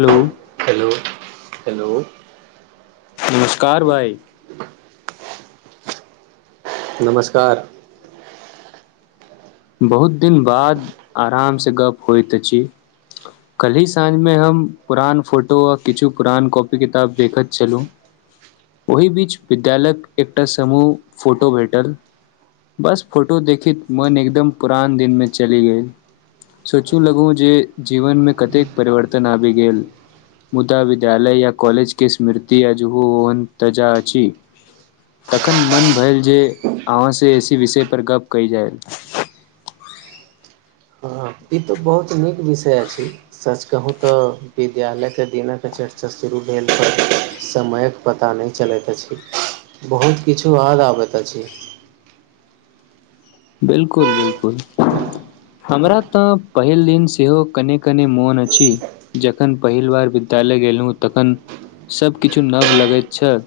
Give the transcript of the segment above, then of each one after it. Hello hello hello नमस्कार भाइ नमस्कार बहुत दिन बाद आराम से गप होइत अछि कल्हि साँझ मे हम पुरान फोटो आ किछु पुरान कॉपी किताब देखैत छलुं ओहि बीच विद्यालयक एकटा समूह फोटो भेटल बस फोटो देखैत मन एकदम पुरान दिन मे चलि गेल सोचू लगु जे जीवन मे कतेक परिवर्तन आबि गेल मुदा विद्यालय या कॉलेज के स्मृति अजहु ओहन तजा अछि तखन मन भयल जे अहाँ से इसी विषय पर गप कयल जाय हँ ई तऽ बहुत नीक विषय अछि सच कहूँ तऽ विद्यालयकेँ दिनक चर्चा शुरू भेल त समयक पता नहि चलैत अछि बहुत किछु याद आबैत अछि बिल्कुल बिल्कुल हमरा तऽ पहिल दिन सेहो कनी कनी मोन अछि जखन पहिले बार विद्यालय गेलहुँ तखन सभकिछु नव लगैत छल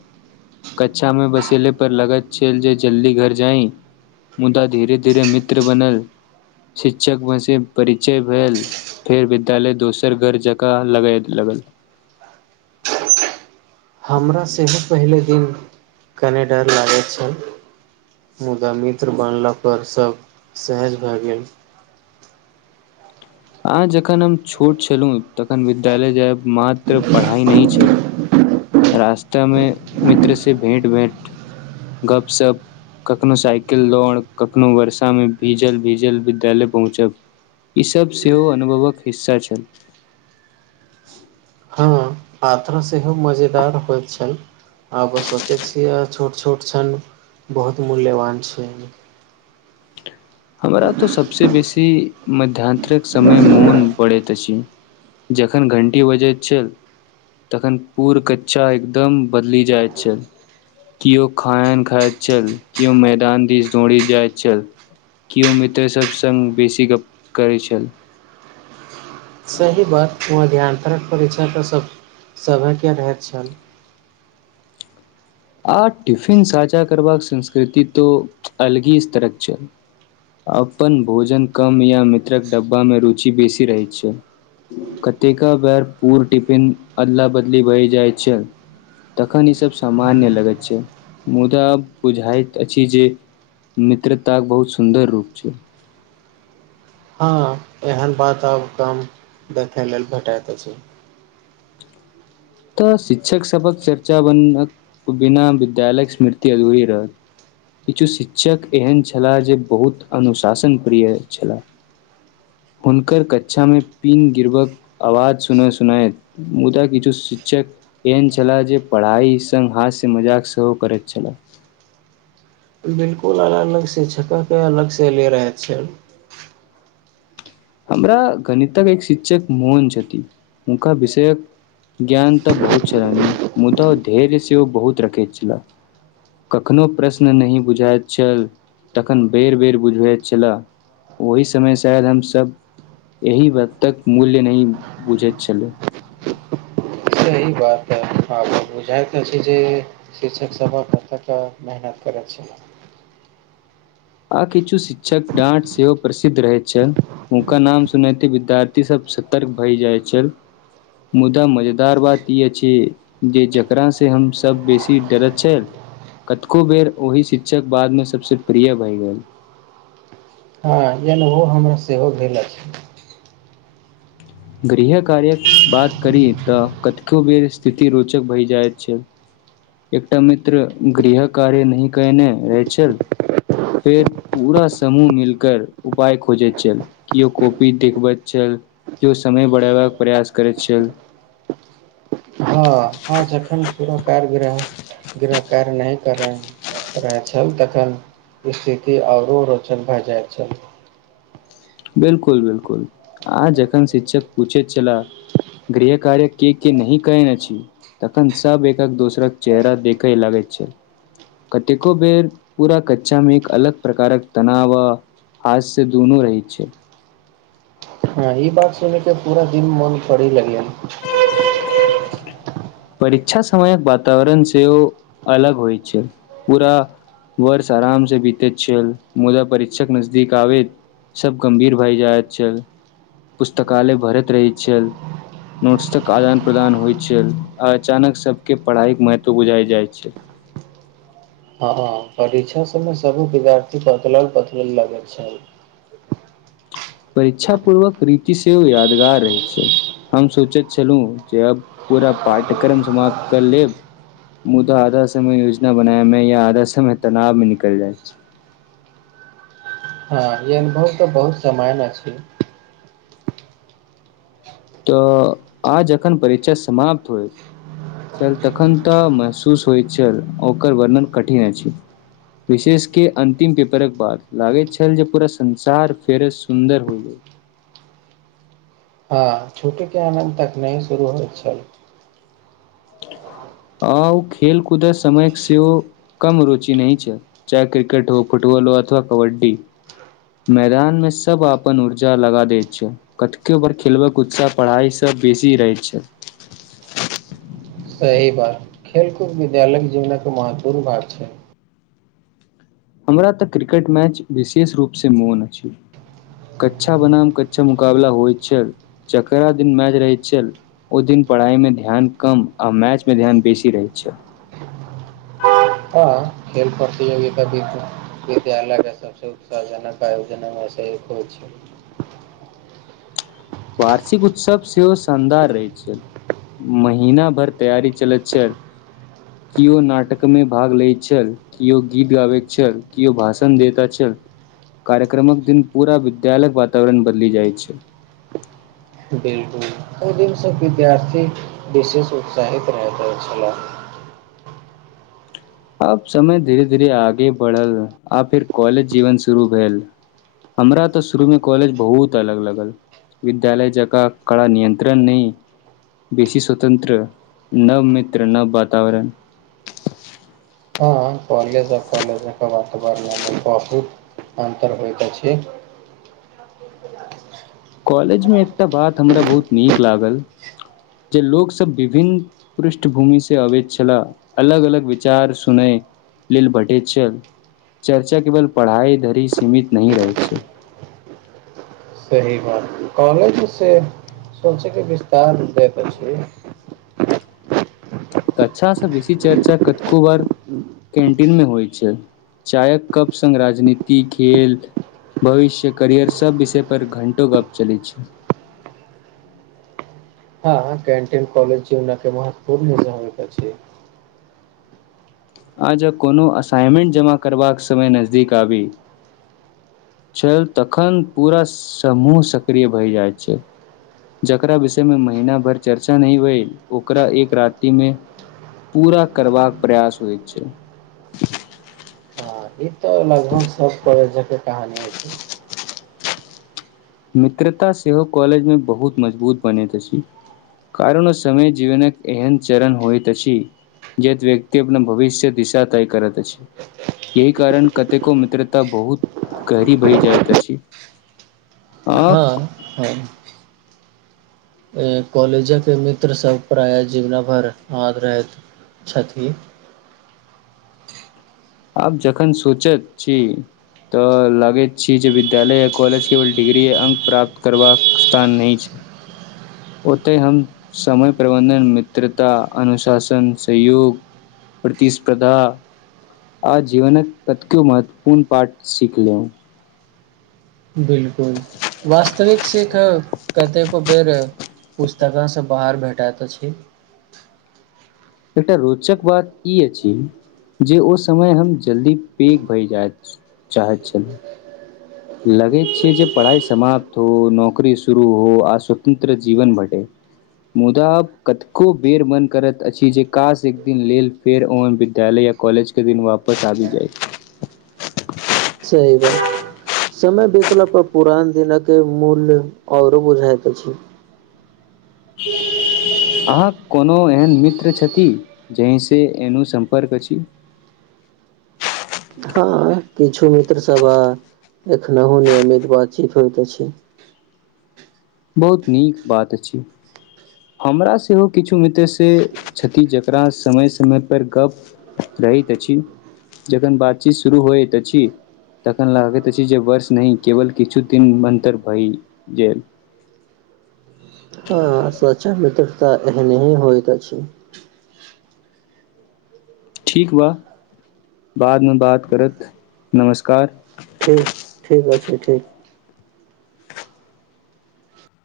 कक्षामे बसेले पर लगैत छल जे जल्दी घर जाइ मुदा धीरे धीरे मित्र बनल शिक्षक सँ परिचय भेल फेर विद्यालय दोसर घर जकाँ लागए लागल हमरा सेहो पहिले दिन कनेक डर लागैत छल मुदा मित्र बनला पर सभ सहज भए गेल आ जखन हम छोट छलहुँ तखन विद्यालय जायब मात्र पढ़ाई नहि छैक रास्ता मे मित्र से भेंट भेट गप सप कखनो साइकिल दौड़ कखनो वर्षा मे भीजल भीजल विद्यालय पहुँचब ई सब सेहो अनुभवक हिस्सा छल। पात्र सेहो मजेदार होइत छल आब सोचैत छियैक आ छोट छोट छन बहुत मूल्यवान छैक हमरा तऽ सभसँ बेसी मध्याहानतरिक समय मोन पड़ैत अछि जखन घण्टी बजैत छल तखन पूर कक्षा एकदम बदलि जाइत छल केओ खाना खाइत छल किओ मैदान दिस दौड़ि जाइत छल। केओ मित्रसभ सङ्ग बेसी गप करैत छल सही बात उहो ध्यान अरक परीक्षाकेऽ सभ सभेके रहैत छल आ टिफिन साझा करबाक संस्कृति त अलगे स्तरक छल अपन भोजन कम या मित्रक डब्बा मे रुचि बेसी रहैत छल कतेक बेर पूर टिफिन अदला बदली बहि जाय छल तखन ई सब सामान्य ल छै मुदा बुझाइत अछि जे मित्रता बहुत सुन्दर रूप छैक हँ एहन बात आब कम देखैय लेल भेटैत अछि तऽ शिक्षक सभक चर्चा बिना विद्यालयक स्मृति अधूरी रहत किछु शिक्षक एहन छलाह जे बहुत अनुशासन प्रिय छलाह हुनकर कक्षामे पीन गिरबाकक आवाज सुनय सुनैत मुदा किछु शिक्षक एहन छलाह जे पढ़ाई सङ्ग हास्य मजाक सेहो करैत छलाह बिलकुल आ अलग केँ अलग से ले रहय छैक हमरा गणितक एक शिक्षक मोहन छथिन हुनका विषयक ज्ञान तऽ बहुत छलनि मुदा धैर्य सेहो ओ बहुत रखैत छलाह कखनो प्रश्न नहि बुझाइत छल तखन बेर बेर बुझबैत छला ओहि समय शायद हमसभ एहि वक्तक मूल्य नहि बुझैत छलैक ऽ आ बुझइत अछि जे शिक्षक सब अपने मेहनत करैत छैक आ किछु शिक्षकक डाँट सेहो प्रसिद्ध रहैत छल हुनका नाम सुनते विद्यार्थी सब सतर्क भय जाय छल मुदा मजेदार बात ई अछि जे जेकरा से हमसभ बेसी डरैत छलहुँ कतको बेर ओहि शिक्षक बाद मे सबसे प्रिय भरि गेल हँ एनहो हमरा सेहो भेल अछि [unintelligible] केओ समय बढ़ेबाक प्रयास करैत छल हँ हँ जखन पुरा कार्य गह गृह कार्य नहि कर रहैय छल तखन स्थिति आरो रोचक भए जाइत छल बिल्कुल बिल्कुल आ जखन शिक्षक पूछैत छला गृह कार्य के के नहि केेने छी तखन सब एकक दोसरक चेहरा देखय लागैत छल कतेको बेर पूरा कक्षा मे एक अलग प्रकारक तनाव आ हाथ से दुनू रहैत अच्छा हँ ई बात सुनै केँ पूरा दिन मोन करय लगय परीक्षा समयक वातावरण सेहो अलग होइत छल पूरा वर्ष आराम से बीतैत छल मुदा परीक्षा नजदीक आबैत सब गम्भीर भय जाइत छल पुस्तकालय भरैत रहैत छल नोट्सक आदान प्रदान होइत छल अचानक सबकेँ पढ़ाई केँ महत्व बुझाय जाईत छैक हँ परीक्षा सबमे सब विद्यार्थी बदलल बदलल लगय छल परीक्षा पूर्वक रीति सेहो यादगार रहै छैक हम सोचैत छलहुँ जे अब पूरा पाठ्यक्रम समाप्त कर लेब मुदा आधा समय योजना बनायमे या आधा समय तनावमे निकल जाइत छैक हँ ई अनुभव तऽ बहुत समान अछि तऽ आ जखन परीक्षा समाप्त होइत छल तखन तऽ महसूस होइत छल ओकर वर्णन कठिन अछि विशेष के अन्तिम पेपरक बाद लागैत छल जे पूरा संसार फेर सुन्दर होइ गेल हँ छुट्टी के आनन्द तक नहि शुरू होइत छल [unintelligible] रहि बात खेलकूद विद्यालय जीवन केँ महत्वपूर्ण भाग छैक हमरा तऽ क्रिकेट मैच विशेष रूपसँ मोन अछि कच्छा बनाम कच्छा मुकाबला होइत छल जकरा दिन मैच रहैत छल ओ दिन पढ़ाईमे ध्यान कम आ मैच मे ध्यान बेसी रहैत छल हँ खेल प्रतियोगिता विद्यालयकेँ सबसँ उत्साहजनक आयोजन म सँ एक होइत छैक वार्षिक उत्सव सेहो शानदार रहैत छल महिना भरि तैयारी चलैत छल केओ नाटकमे भाग लैत छल केओ गीत गाबै छल केओ भाषण देता छल कार्यक्रमक दिन पूरा विद्यालयक वातावरण बदलि जाइत छल बिल्कुल ओहि दिनसँ विद्यार्थी विशेष उत्साहित रहि गेल छलह आब समय धीरे धीरे आगे बढ़ल आब फेर कॉलेज जीवन शुरू भेल हमरा तऽ शुरू मे कॉलेज बहुत अलग लगल विद्यालय जकाँ कड़ा नियंत्रण नहि बेसी स्वतंत्र नव मित्र नव वातावरण हँ कॉलेज ओर कॉलेजके बाद बारआमे बहुत अन्तर होइत अछि कॉलेज मे एकटा बात हमरा बहुत नीक लागल जे लोक सब विभिन्न पृष्ठभूमि से अबैत छलाह अलग अलग विचार सुनय लेल भेटैत छल चर्चा केवल पढ़ाई धरि सीमित नहि रहैत छै सही बात कॉलेजसँ सोचैकेँ विस्तार रुप अछी तऽ कक्षा बेसी चर्चा कतको बार कैन्टीन मे होइ छैक चायक कप संग् राजनीति खेल भविष्य करियर सब विषय पर घंटो गप चलैय छैक [unintelligible] आ ज कोनो असाइनमेंट जमा करबाक समय नजदीक आबी छल तखन पूरा समूह सक्रिय भए जाइत छै जकरा विषयमे महीना भरि चर्चा नहि भेल ओकरा एक राति मे पूरा करबाक प्रयास होइत छै हँ ई तऽ लगभग सब परजक कहानी अछि मित्रता सेहो कॉलेजमे बहुत मजबूत बनैत अछि कारण ओ समय जीवनक एहन चरण होइत अछि जे व्यक्ति अपना भविष्य दिशा तय करैत अछि यह कारण कतेको मित्रता बहुत गहरी भयी जाइत अछि आब हाँ हाँ कॉलेजक मित्रसभ प्रायः जीवनाभरि याद रहैत छथि आब जखन सोचैत छी तऽ लागैत छी जे विद्यालय आ कॉलेज केवल डिग्री अंक प्राप्त करबाक स्थान नहि छै ओतय हम समय प्रबन्धन मित्रता अनुशासन सहयोग प्रतिस्पर्धा आ जीवन कतको महत्वपूर्ण पाठ सीखलहुं बिल्कुल वास्त विक सीख अय कतेको बेर पुस्तकासँ बाहर भेटैतऽ छी एकटा रोचक बात ई अछि जे ओ समय हम जल्दी पैघ भय जाइत चाहैत छलहुँ लगैत छै जे पढ़ाई समाप्त हो नौकरी शुरू हो आ स्वतंत्र जीवन भेटय मुदा कतको बेर मन करैत अछि जे काश एक दिन लेल फेर ओह विद्यालय या कॉलेज के दिन वापस आबि जाय सही बात समय बीतला पर पुरान दिनक के मूल्य औरो बुझायत अछि [unintelligible] अहाँक कोनो एहन मित्र छथि जेहिसँ एनो सम्पर्क अछि हँ किछु मित्र सब एखनहु नियमित बातचीत होइत अछि बहुत नीक बात अछि हमरा सेहो किछु मित्र से छति जेकरा समय समयपर गप रहैत अछि जखन बातचीत शुरू होइत अछि तखन लागैत अछि जे वर्ष नहि केवल किछु दिन अन्तर भय गेल [inaudible] हं सचा मित्रता एहने ही होइत अछि ठीक बा बादमे बात करत नमस्कार ठीक ठीक अछी ठीक